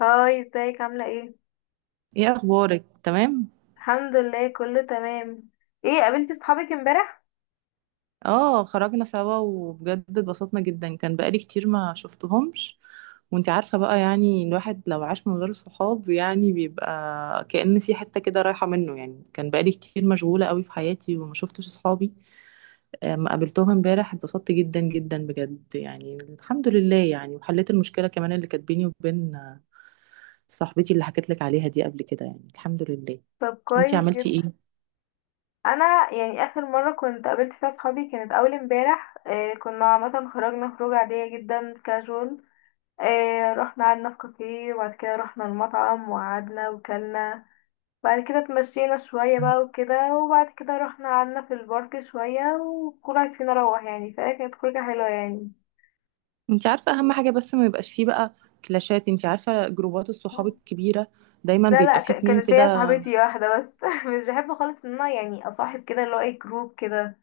هاي، ازيك؟ عاملة ايه؟ ايه اخبارك؟ تمام. الحمد لله، كله تمام. ايه، قابلتي صحابك امبارح؟ اه، خرجنا سوا وبجد اتبسطنا جدا، كان بقالي كتير ما شفتهمش. وانت عارفة بقى، يعني الواحد لو عاش من غير صحاب يعني بيبقى كأن في حتة كده رايحة منه. يعني كان بقالي كتير مشغولة قوي في حياتي وما شفتش صحابي. ما قابلتهم امبارح، اتبسطت جدا جدا بجد، يعني الحمد لله. يعني وحليت المشكلة كمان اللي كانت بيني وبين صاحبتي اللي حكيت لك عليها دي قبل كده، يعني الحمد لله. طب انتي كويس عملتي جدا. ايه؟ انا يعني اخر مرة كنت قابلت فيها صحابي كانت اول امبارح، إيه كنا عامة خرجنا خروج عادية جدا، كاجوال. إيه، رحنا قعدنا في كافيه وبعد كده رحنا المطعم وقعدنا وكلنا. بعد كده اتمشينا شوية بقى وكده، وبعد كده رحنا قعدنا في البارك شوية، وكل واحد فينا روح، يعني فكانت خروجة حلوة يعني. انت عارفة اهم حاجة، بس ما يبقاش فيه بقى كلاشات. انت عارفة جروبات الصحاب الكبيرة دايما لا لا، بيبقى فيه اتنين كانت هي كده. صاحبتي واحدة بس مش بحب خالص ان انا يعني اصاحب كده اللي هو اي جروب كده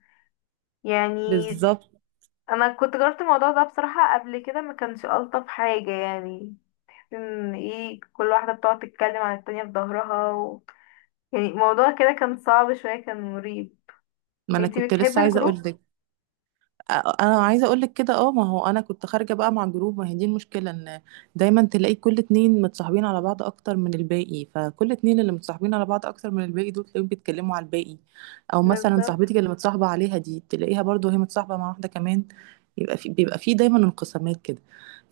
يعني. بالظبط. انا كنت جربت الموضوع ده بصراحة قبل كده، ما كانش الطف حاجة يعني. ان ايه، كل واحدة بتقعد تتكلم عن التانية في ظهرها يعني الموضوع كده كان صعب شوية، كان مريب. ما انا انتي كنت بتحبي لسه عايزة الجروب؟ اقول. انا عايزه اقول لك كده، اه، ما هو انا كنت خارجه بقى مع جروب. ما هي دي المشكله، ان دايما تلاقي كل اتنين متصاحبين على بعض اكتر من الباقي، فكل اتنين اللي متصاحبين على بعض اكتر من الباقي دول تلاقيهم بيتكلموا على الباقي. او مثلا بالظبط، صاحبتك اللي متصاحبه عليها دي تلاقيها برضو هي متصاحبه مع واحده كمان. يبقى في بيبقى في دايما انقسامات كده،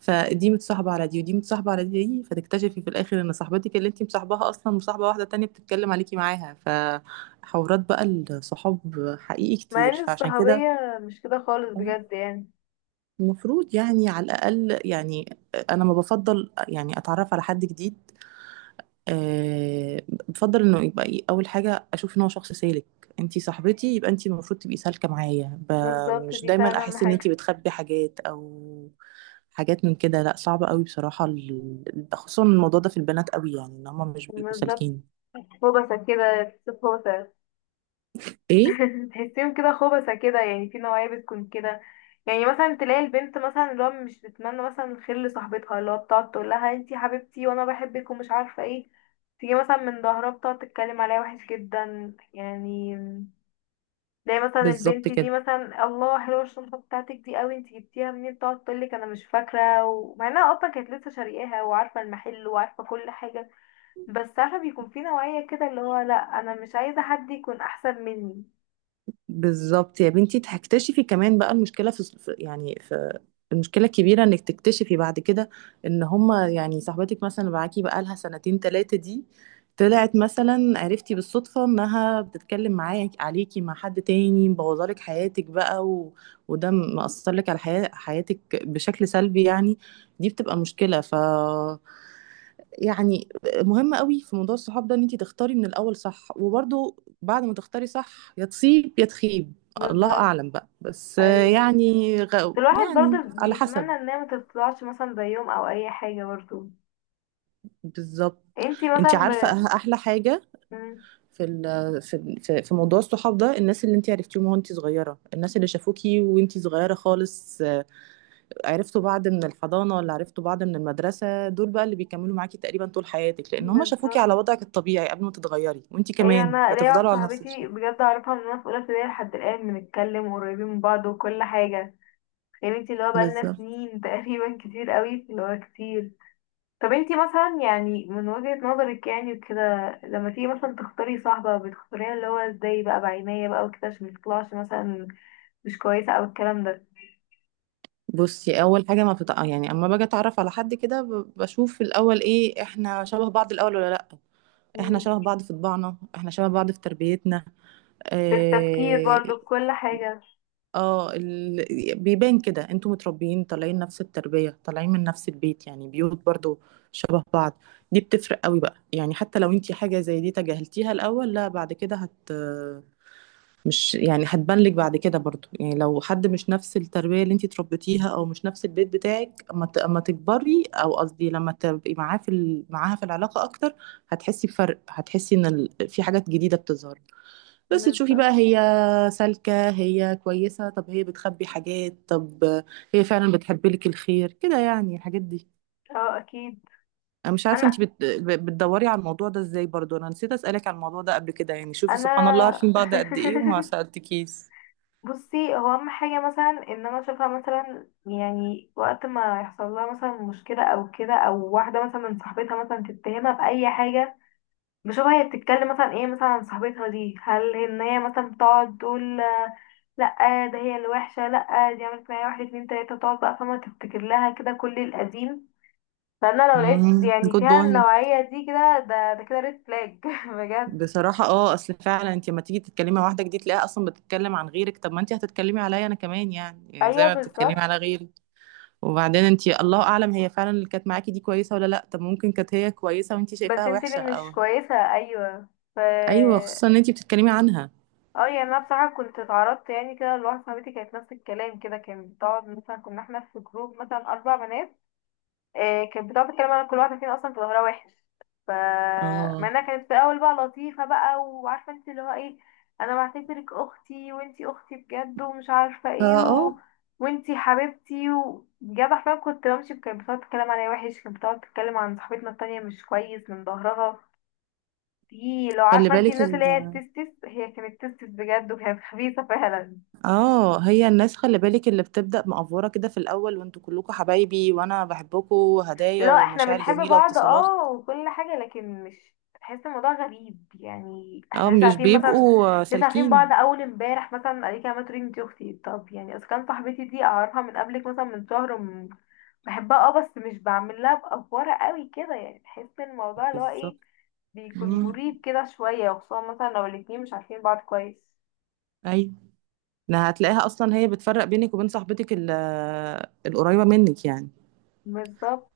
فدي متصاحبه على دي ودي متصاحبه على دي، فتكتشفي في الاخر ان صاحبتك اللي انت مصاحباها اصلا مصاحبه واحده تانية بتتكلم عليكي معاها، فحوارات بقى الصحاب حقيقي مع ان كتير، فعشان كده الصحوبية مش كده خالص بجد يعني. المفروض يعني على الأقل، يعني أنا ما بفضل يعني أتعرف على حد جديد. أه بفضل إنه يبقى إيه، أول حاجة أشوف إن هو شخص سالك. أنتي صاحبتي، يبقى أنتي المفروض تبقي سالكة معايا، بالظبط، مش دي دايما فعلا اهم أحس إن أنتي حاجة. بتخبي حاجات أو حاجات من كده. لا، صعب قوي بصراحة، خصوصا الموضوع ده في البنات قوي يعني، إن هما مش بيبقوا بالظبط، سالكين. هو بس كده. هو إيه؟ تحسيهم كده خبثة كده، يعني في نوعية بتكون كده. يعني مثلا تلاقي البنت مثلا اللي هو مش بتتمنى مثلا الخير لصاحبتها، اللي هو بتقعد تقول لها انتي حبيبتي وانا بحبك ومش عارفة ايه. تيجي مثلا من ظهرها بتقعد تتكلم عليها وحش جدا يعني. تلاقي مثلا بالظبط البنت دي كده. مثلا، الله حلوة الشنطة بتاعتك دي قوي، انتي جبتيها منين؟ تقعد تقولك انا مش فاكرة، ومع انها اصلا كانت لسه شارياها وعارفة المحل وعارفة كل حاجة. بس عارفة بيكون في نوعية كده اللي هو لا، انا مش عايزة حد يكون احسن مني. بالظبط يا بنتي، هتكتشفي كمان بقى المشكله في يعني في المشكله الكبيره انك تكتشفي بعد كده ان هما يعني صاحبتك مثلا اللي معاكي بقى لها سنتين ثلاثه دي طلعت مثلا عرفتي بالصدفه انها بتتكلم معاك عليكي مع حد تاني مبوظالك حياتك بقى. وده مأثر لك على حياتك بشكل سلبي يعني. دي بتبقى مشكله، يعني مهم قوي في موضوع الصحاب ده ان انت تختاري من الاول صح، وبرضه بعد ما تختاري صح يا تصيب يا تخيب. الله بالظبط، اعلم بقى، بس ايوه. يعني الواحد يعني برضه على حسب. بيتمنى ان هي ما تطلعش مثلا زيهم او اي حاجه برضه. بالظبط. انتي انت مثلا عارفه احلى حاجه مم، في ال... في ال- في في موضوع الصحاب ده، الناس اللي انت عرفتيهم وانت صغيره، الناس اللي شافوكي وانت صغيره خالص، عرفتوا بعض من الحضانه ولا عرفتوا بعض من المدرسه، دول بقى اللي بيكملوا معاكي تقريبا طول حياتك لان هم شافوكي بالظبط. على وضعك الطبيعي قبل ما تتغيري، وانت ايوه، كمان انا ليا واحده بتفضلوا على نفس صاحبتي الشيء. بجد اعرفها من وانا في اولى ابتدائي لحد الان، بنتكلم قريبين من بعض وكل حاجه. يعني انتي اللي هو بقالنا بالظبط. سنين تقريبا كتير قوي اللي هو كتير. طب انتي مثلا يعني من وجهه نظرك يعني وكده، لما تيجي مثلا تختاري صاحبه بتختاريها اللي هو ازاي بقى، بعناية بقى وكده، عشان ما تطلعش مثلا مش كويسه، او الكلام بصي اول حاجه ما بتتع... يعني اما باجي اتعرف على حد كده بشوف في الاول ايه، احنا شبه بعض الاول ولا لا. احنا شبه ده. بعض في طباعنا، احنا شبه بعض في تربيتنا، بالتفكير اه. برضو، بكل حاجة. بيبان كده انتوا متربيين طالعين نفس التربيه، طالعين من نفس البيت، يعني بيوت برضو شبه بعض. دي بتفرق قوي بقى يعني، حتى لو انتي حاجه زي دي تجاهلتيها الاول، لا بعد كده مش يعني هتبان لك بعد كده برضو يعني. لو حد مش نفس التربية اللي انتي اتربيتيها او مش نفس البيت بتاعك، اما اما تكبري، او قصدي لما تبقي معاه معاها في العلاقة اكتر، هتحسي بفرق، هتحسي ان في حاجات جديدة بتظهر. بس تشوفي بقى بالظبط، هي سالكة، هي كويسة، طب هي بتخبي حاجات، طب هي فعلا بتحب لك الخير كده يعني، الحاجات دي. اه اكيد. انا مش عارفة انا انتي بتدوري على الموضوع ده ازاي برضو، انا نسيت اسألك على الموضوع ده قبل كده يعني. شوفي انا سبحان الله، عارفين بعض قد ايه وما سألتكيش. بصي هو اهم حاجة مثلا ان انا اشوفها مثلا يعني وقت ما يحصل لها مثلا مشكلة او كده، او واحدة مثلا من صاحبتها مثلا تتهمها بأي حاجة. بشوفها هي بتتكلم مثلا ايه مثلا عن صاحبتها دي، هل ان هي مثلا بتقعد تقول آه، لا، ده هي الوحشة، لا، دي عملت معايا واحد اتنين تلاتة، تقعد بقى فما تفتكر لها كده كل القديم. فانا لو لقيت يعني جود فيها بوينت. النوعية دي كده ده كده، ريد فلاج بجد. بصراحة اصل فعلا انت لما تيجي تتكلمي مع واحدة جديد تلاقيها اصلا بتتكلم عن غيرك، طب ما انت هتتكلمي عليا انا كمان يعني زي ايوه ما بتتكلمي بالظبط، على غيري. وبعدين انت الله اعلم هي فعلا اللي كانت معاكي دي كويسة ولا لا، طب ممكن كانت هي كويسة وانت بس شايفاها انت اللي وحشة مش او. كويسة، ايوه. ف، ايوه، خصوصا ان انت بتتكلمي عنها. اه يعني انا بصراحة كنت اتعرضت يعني كده لواحدة صاحبتي، كانت نفس الكلام كده، كانت بتقعد مثلا كنا احنا في جروب مثلا اربع بنات. آه، كانت بتقعد تتكلم عن كل واحدة فينا أصلا في ظهرها وحش. ف مع اه، انها كانت في الأول بقى لطيفة بقى، وعارفة انت اللي هو ايه، أنا بعتبرك أختي وانتي أختي بجد ومش عارفة اه، ايه آه. وانتي حبيبتي. وبجد حرفيا كنت بمشي، كانت بتقعد تتكلم عليا وحش، كانت بتقعد تتكلم عن صاحبتنا التانية مش كويس من ظهرها. دي لو خلي عارفة انتي بالك الناس اللي هي التستس، هي كانت تستس بجد وكانت خبيثة فعلا. اه هي الناس، خلي بالك اللي بتبدأ مقفورة كده في الاول، وانتوا كلكم حبايبي وانا بحبكم وهدايا لا احنا ومشاعر بنحب جميلة بعض واتصالات. اه وكل حاجة، لكن مش بحس الموضوع غريب يعني، احنا اه، لسه مش عارفين مثلا، بيبقوا لسه عارفين بعض سالكين. اول امبارح. مثلا قالت لي، ما تقولي انتي اختي، طب يعني اذا كان صاحبتي دي اعرفها من قبلك مثلا من شهر، بحبها اه، بس مش بعمل لها بأفورة قوي كده يعني. بحس ان الموضوع اللي هو بالظبط. ايه، بيكون مم. مريب كده شوية، وخصوصا مثلا لو الاتنين مش عارفين بعض كويس. ايوه. إنها هتلاقيها اصلا هي بتفرق بينك وبين صاحبتك القريبه منك يعني. بالظبط.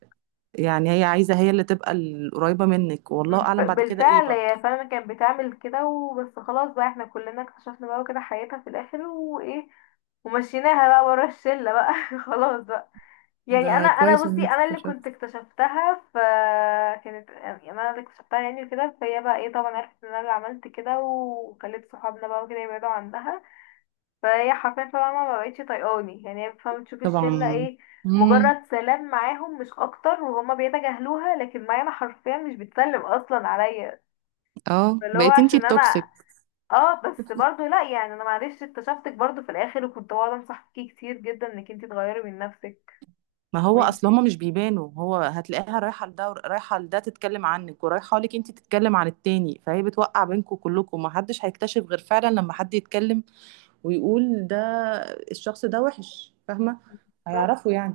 يعني هي عايزه هي اللي تبقى القريبه منك، والله اعلم بعد كده ايه بالفعل برضه. هي فعلا كانت بتعمل كده، وبس خلاص بقى احنا كلنا اكتشفنا بقى كده حياتها في الاخر وايه، ومشيناها بقى ورا الشلة بقى خلاص بقى. يعني ده انا كويس ان بصي، انت انا اللي استشرت. كنت اكتشفتها، فكانت يعني انا اللي اكتشفتها يعني كده، فهي بقى ايه، طبعا عرفت ان انا اللي عملت كده وخليت صحابنا بقى وكده يبعدوا عنها. فهي حرفيا طبعا ما بقتش طايقاني يعني، هي فاهمة تشوف الشلة طبعا. ايه، امم. مجرد سلام معاهم مش اكتر وهما بيتجاهلوها، لكن معايا انا حرفيا مش بتسلم اصلا عليا. اه، اللي هو بقيت انتي عشان انا، التوكسيك. اه بس برضو لا يعني انا معلش اكتشفتك برضو في الاخر، وكنت بقعد انصح فيكي كتير جدا انك انتي تغيري من نفسك. ما هو اصل وانتي هما مش بيبانوا، هو هتلاقيها رايحه لده، رايحه لده تتكلم عنك، ورايحه لك انتي تتكلم عن التاني، فهي بتوقع بينكم كلكم، ما حدش هيكتشف غير فعلا لما حد يتكلم ويقول ده الشخص ده وحش، فاهمة؟ بالظبط، هيعرفوا يعني.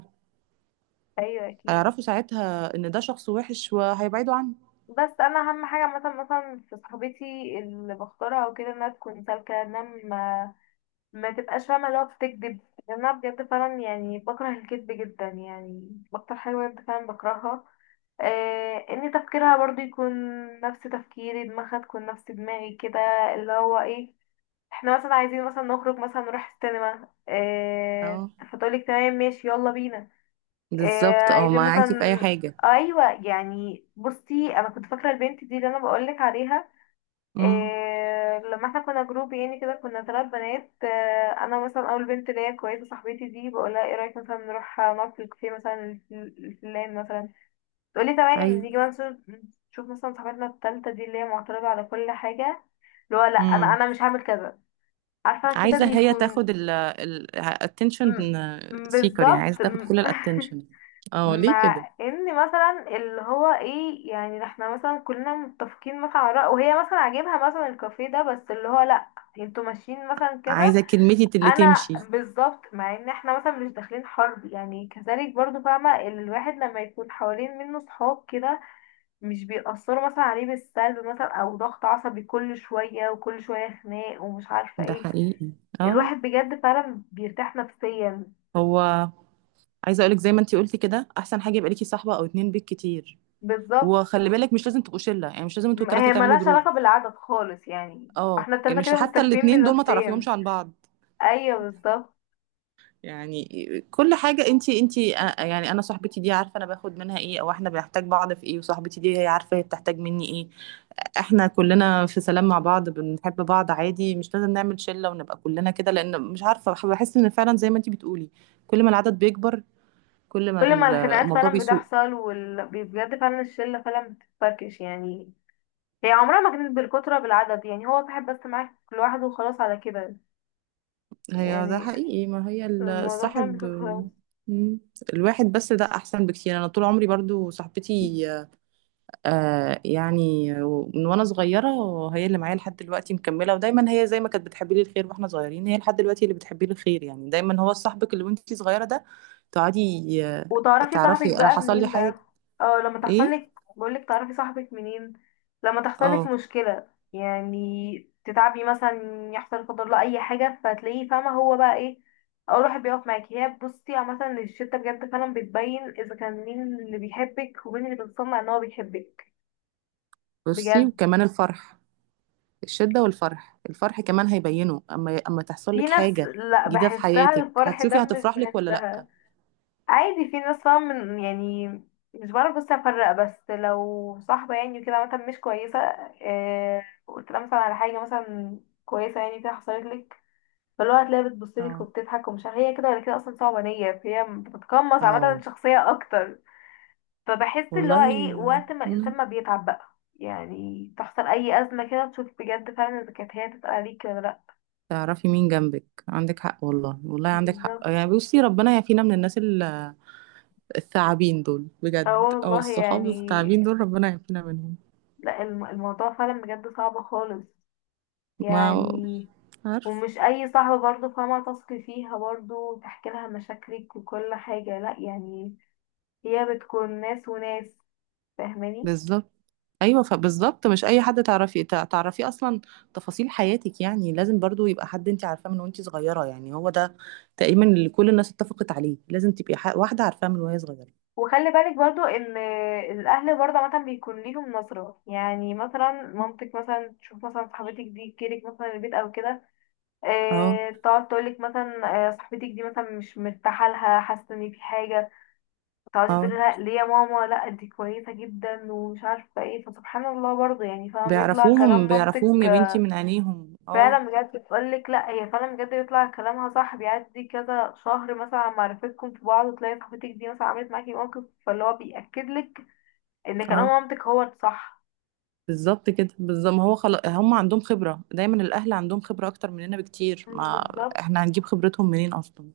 ايوه اكيد. هيعرفوا ساعتها ان ده شخص وحش وهيبعدوا عنه. بس انا اهم حاجه مثلا في صاحبتي اللي بختارها وكده، انها تكون سالكه، انها ما تبقاش فاهمه اللي هو بتكذب. لان انا بجد فعلا يعني بكره الكذب جدا يعني، اكتر حاجه بجد فعلا بكرهها. آه، ان تفكيرها برضو يكون نفس تفكيري، دماغها تكون نفس دماغي كده، اللي هو ايه، احنا مثلا عايزين مثلا نخرج مثلا نروح السينما اه. اه. فتقولك تمام ماشي، يلا بينا. اه بالظبط. اه، عايزين معاكي في اي مثلا، حاجة. ايوه يعني بصي انا كنت فاكره البنت دي اللي انا بقولك عليها. امم. اه لما احنا كنا جروب يعني كده كنا ثلاث بنات اه. انا مثلا اول بنت اللي هي كويسه صاحبتي دي بقولها ايه رايك مثلا نروح نقعد في الكافيه مثلا الفلان مثلا. تقولي تمام ايوه. نيجي مثلا، نشوف مثلا صاحبتنا التالتة دي اللي هي معترضه على كل حاجه، اللي هو لا، انا امم. انا مش هعمل كذا. عارفة كده عايزة هي بيكون تاخد ال attention م- seeker يعني، بالظبط عايزة تاخد كل ال attention. اه، ليه كده؟ مع ان مثلا اللي هو ايه يعني احنا مثلا كلنا متفقين مثلا على رأي، وهي مثلا عاجبها مثلا الكافيه ده، بس اللي هو لا، انتوا ماشيين مثلا كده. عايزة كلمتي اللي انا تمشي. بالظبط، مع ان احنا مثلا مش داخلين حرب يعني كذلك، برضو فاهمة الواحد لما يكون حوالين منه صحاب كده، مش بيأثروا مثلا عليه بالسلب، مثلا او ضغط عصبي كل شوية وكل شوية خناق ومش عارفة ده ايه. حقيقي. اه. الواحد بجد فعلا بيرتاح نفسيا. هو عايزة اقولك زي ما انتي قلتي كده، احسن حاجة يبقى ليكي صاحبة او اتنين بيك كتير. بالظبط، وخلي بالك مش لازم تبقوا شلة يعني، مش لازم انتوا التلاتة هي تعملوا ملهاش جروب. علاقة بالعدد خالص يعني، اه، احنا يعني التلاتة مش كده حتى مستكفين الاتنين دول ما تعرفيهمش بنفسيا. عن بعض ايوه بالظبط، يعني. كل حاجة، انتي يعني انا صاحبتي دي عارفة انا باخد منها ايه، او احنا بنحتاج بعض في ايه، وصاحبتي دي هي عارفة هي بتحتاج مني ايه. احنا كلنا في سلام مع بعض بنحب بعض عادي، مش لازم نعمل شلة ونبقى كلنا كده، لان مش عارفة، بحس ان فعلا زي ما انتي بتقولي، كل ما العدد بيكبر، كل ما كل ما الخناقات الموضوع فعلا بيسوء. بتحصل بجد فعلا الشلة فعلا بتتفركش يعني. هي عمرها ما كانت بالكترة بالعدد يعني، هو صاحب بس معاك لوحده وخلاص على كده هي ده يعني، حقيقي، ما هي الموضوع فعلا الصاحب. بيكون خلاص. مم. الواحد بس ده احسن بكتير. انا طول عمري برضو صاحبتي، يعني من وانا صغيره، هي اللي معايا لحد دلوقتي مكمله، ودايما هي زي ما كانت بتحبي لي الخير واحنا صغيرين هي لحد دلوقتي اللي بتحبي لي الخير. يعني دايما هو صاحبك اللي وانتي صغيره ده، تقعدي. وتعرفي صاحبك تعرفي انا بقى حصل لي منين حاجه. بقى؟ اه، لما تحصل ايه؟ لك، بقولك تعرفي صاحبك منين، لما تحصل لك اه. مشكلة يعني، تتعبي مثلا، يحصل لا قدر الله اي حاجة، فتلاقيه فاهمة هو بقى ايه، اول واحد بيقف معاكي. هي بصي عامة الشتا بجد فعلا بتبين اذا كان مين اللي بيحبك ومين اللي بتصنع ان هو بيحبك بصي بجد. وكمان الفرح، الشده والفرح، الفرح كمان هيبينه اما اما تحصل في لك ناس حاجه لا، جديده في بحسها حياتك، الفرح هتشوفي ده مش هتفرح لك ولا لا. بحسها، عادي، في ناس فاهم من يعني. مش بعرف بس افرق، بس لو صاحبة يعني وكده مثلا مش كويسة، آه قلت لها مثلا على حاجة مثلا كويسة يعني كده حصلت لك، فاللي هو هتلاقيها بتبصلك اه، وبتضحك ومش عارفة هي كده ولا كده، اصلا صعبة نية، فهي بتتقمص عامة اه، الشخصية اكتر. فبحس اللي والله. هو ايه، آه، وقت ما الانسان مم. ما بيتعب بقى يعني، تحصل اي ازمة كده تشوف بجد فعلا اذا كانت هي تتقل عليك ولا لا. تعرفي مين جنبك، عندك حق والله، والله عندك حق بالظبط، يعني. بصي ربنا يعافينا من الناس الثعابين دول اه بجد، او والله الصحاب يعني. الثعابين دول ربنا يعافينا منهم. لا، الموضوع فعلا بجد صعب خالص ما يعني. عارف. ومش اي صاحبة برضو فاهمة تثقي فيها برضو تحكي لها مشاكلك وكل حاجة، لا يعني، هي بتكون ناس وناس، فاهماني. بالظبط. ايوه، فبالظبط مش اي حد تعرفي تعرفيه اصلا تفاصيل حياتك، يعني لازم برضو يبقى حد انت عارفاه من وانت صغيره، يعني هو ده تقريبا اللي كل الناس اتفقت عليه، لازم تبقي واحده عارفاه من وهي صغيره. وخلي بالك برضو ان الاهل برضو عامة بيكون ليهم نظرة، يعني مثلا مامتك مثلا تشوف مثلا صاحبتك دي تجيلك مثلا البيت او كده، اه. آه تقعد تقولك مثلا آه، صاحبتك دي مثلا مش مرتاحة لها، حاسة ان في حاجة. تقعدي اه، تقولي لها ليه يا ماما، لا دي كويسة جدا ومش عارفة ايه، فسبحان الله برضو يعني فاهمة بيطلع بيعرفوهم كلام مامتك. بيعرفوهم يا بنتي من عينيهم، اه. فعلا بجد بتقولك لا، هي فعلا بجد بيطلع كلامها صح، بيعدي كذا شهر مثلا على معرفتكم في بعض، وتلاقي صاحبتك دي مثلا عملت معاكي موقف، فاللي هو بيأكد لك ان كلام اه، مامتك هو الصح. بالظبط كده، بالظبط. ما هو خلاص هم عندهم خبرة، دايما الأهل عندهم خبرة أكتر مننا بكتير، مم، ما بالظبط. احنا هنجيب خبرتهم منين أصلا؟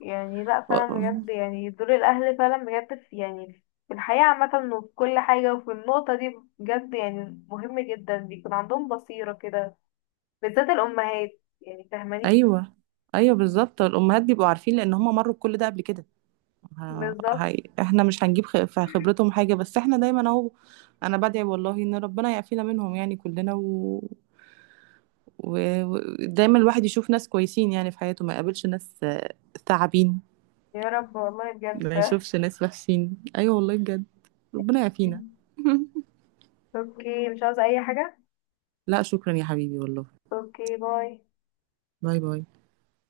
يعني لا و... فعلا بجد يعني دور الاهل فعلا بجد في يعني في الحياة عامة، وفي كل حاجة وفي النقطة دي بجد يعني مهم جدا، بيكون عندهم بصيرة كده، بالذات الأمهات. يعني فاهماني. أيوه، أيوه، بالظبط، الأمهات بيبقوا عارفين لأن هم مروا بكل ده قبل كده. بالظبط، احنا مش هنجيب في خبرتهم حاجة، بس احنا دايما أهو. أنا بدعي والله إن ربنا يعافينا منهم يعني كلنا، و... دايما الواحد يشوف ناس كويسين يعني في حياته، ما يقابلش ناس ثعابين، يا رب والله بجد ما فاهم يشوفش ناس وحشين. ايوه والله بجد، ربنا يعافينا. اوكي، مش عاوزة أي حاجة. لا، شكرا يا حبيبي والله. اوكي، باي. باي باي.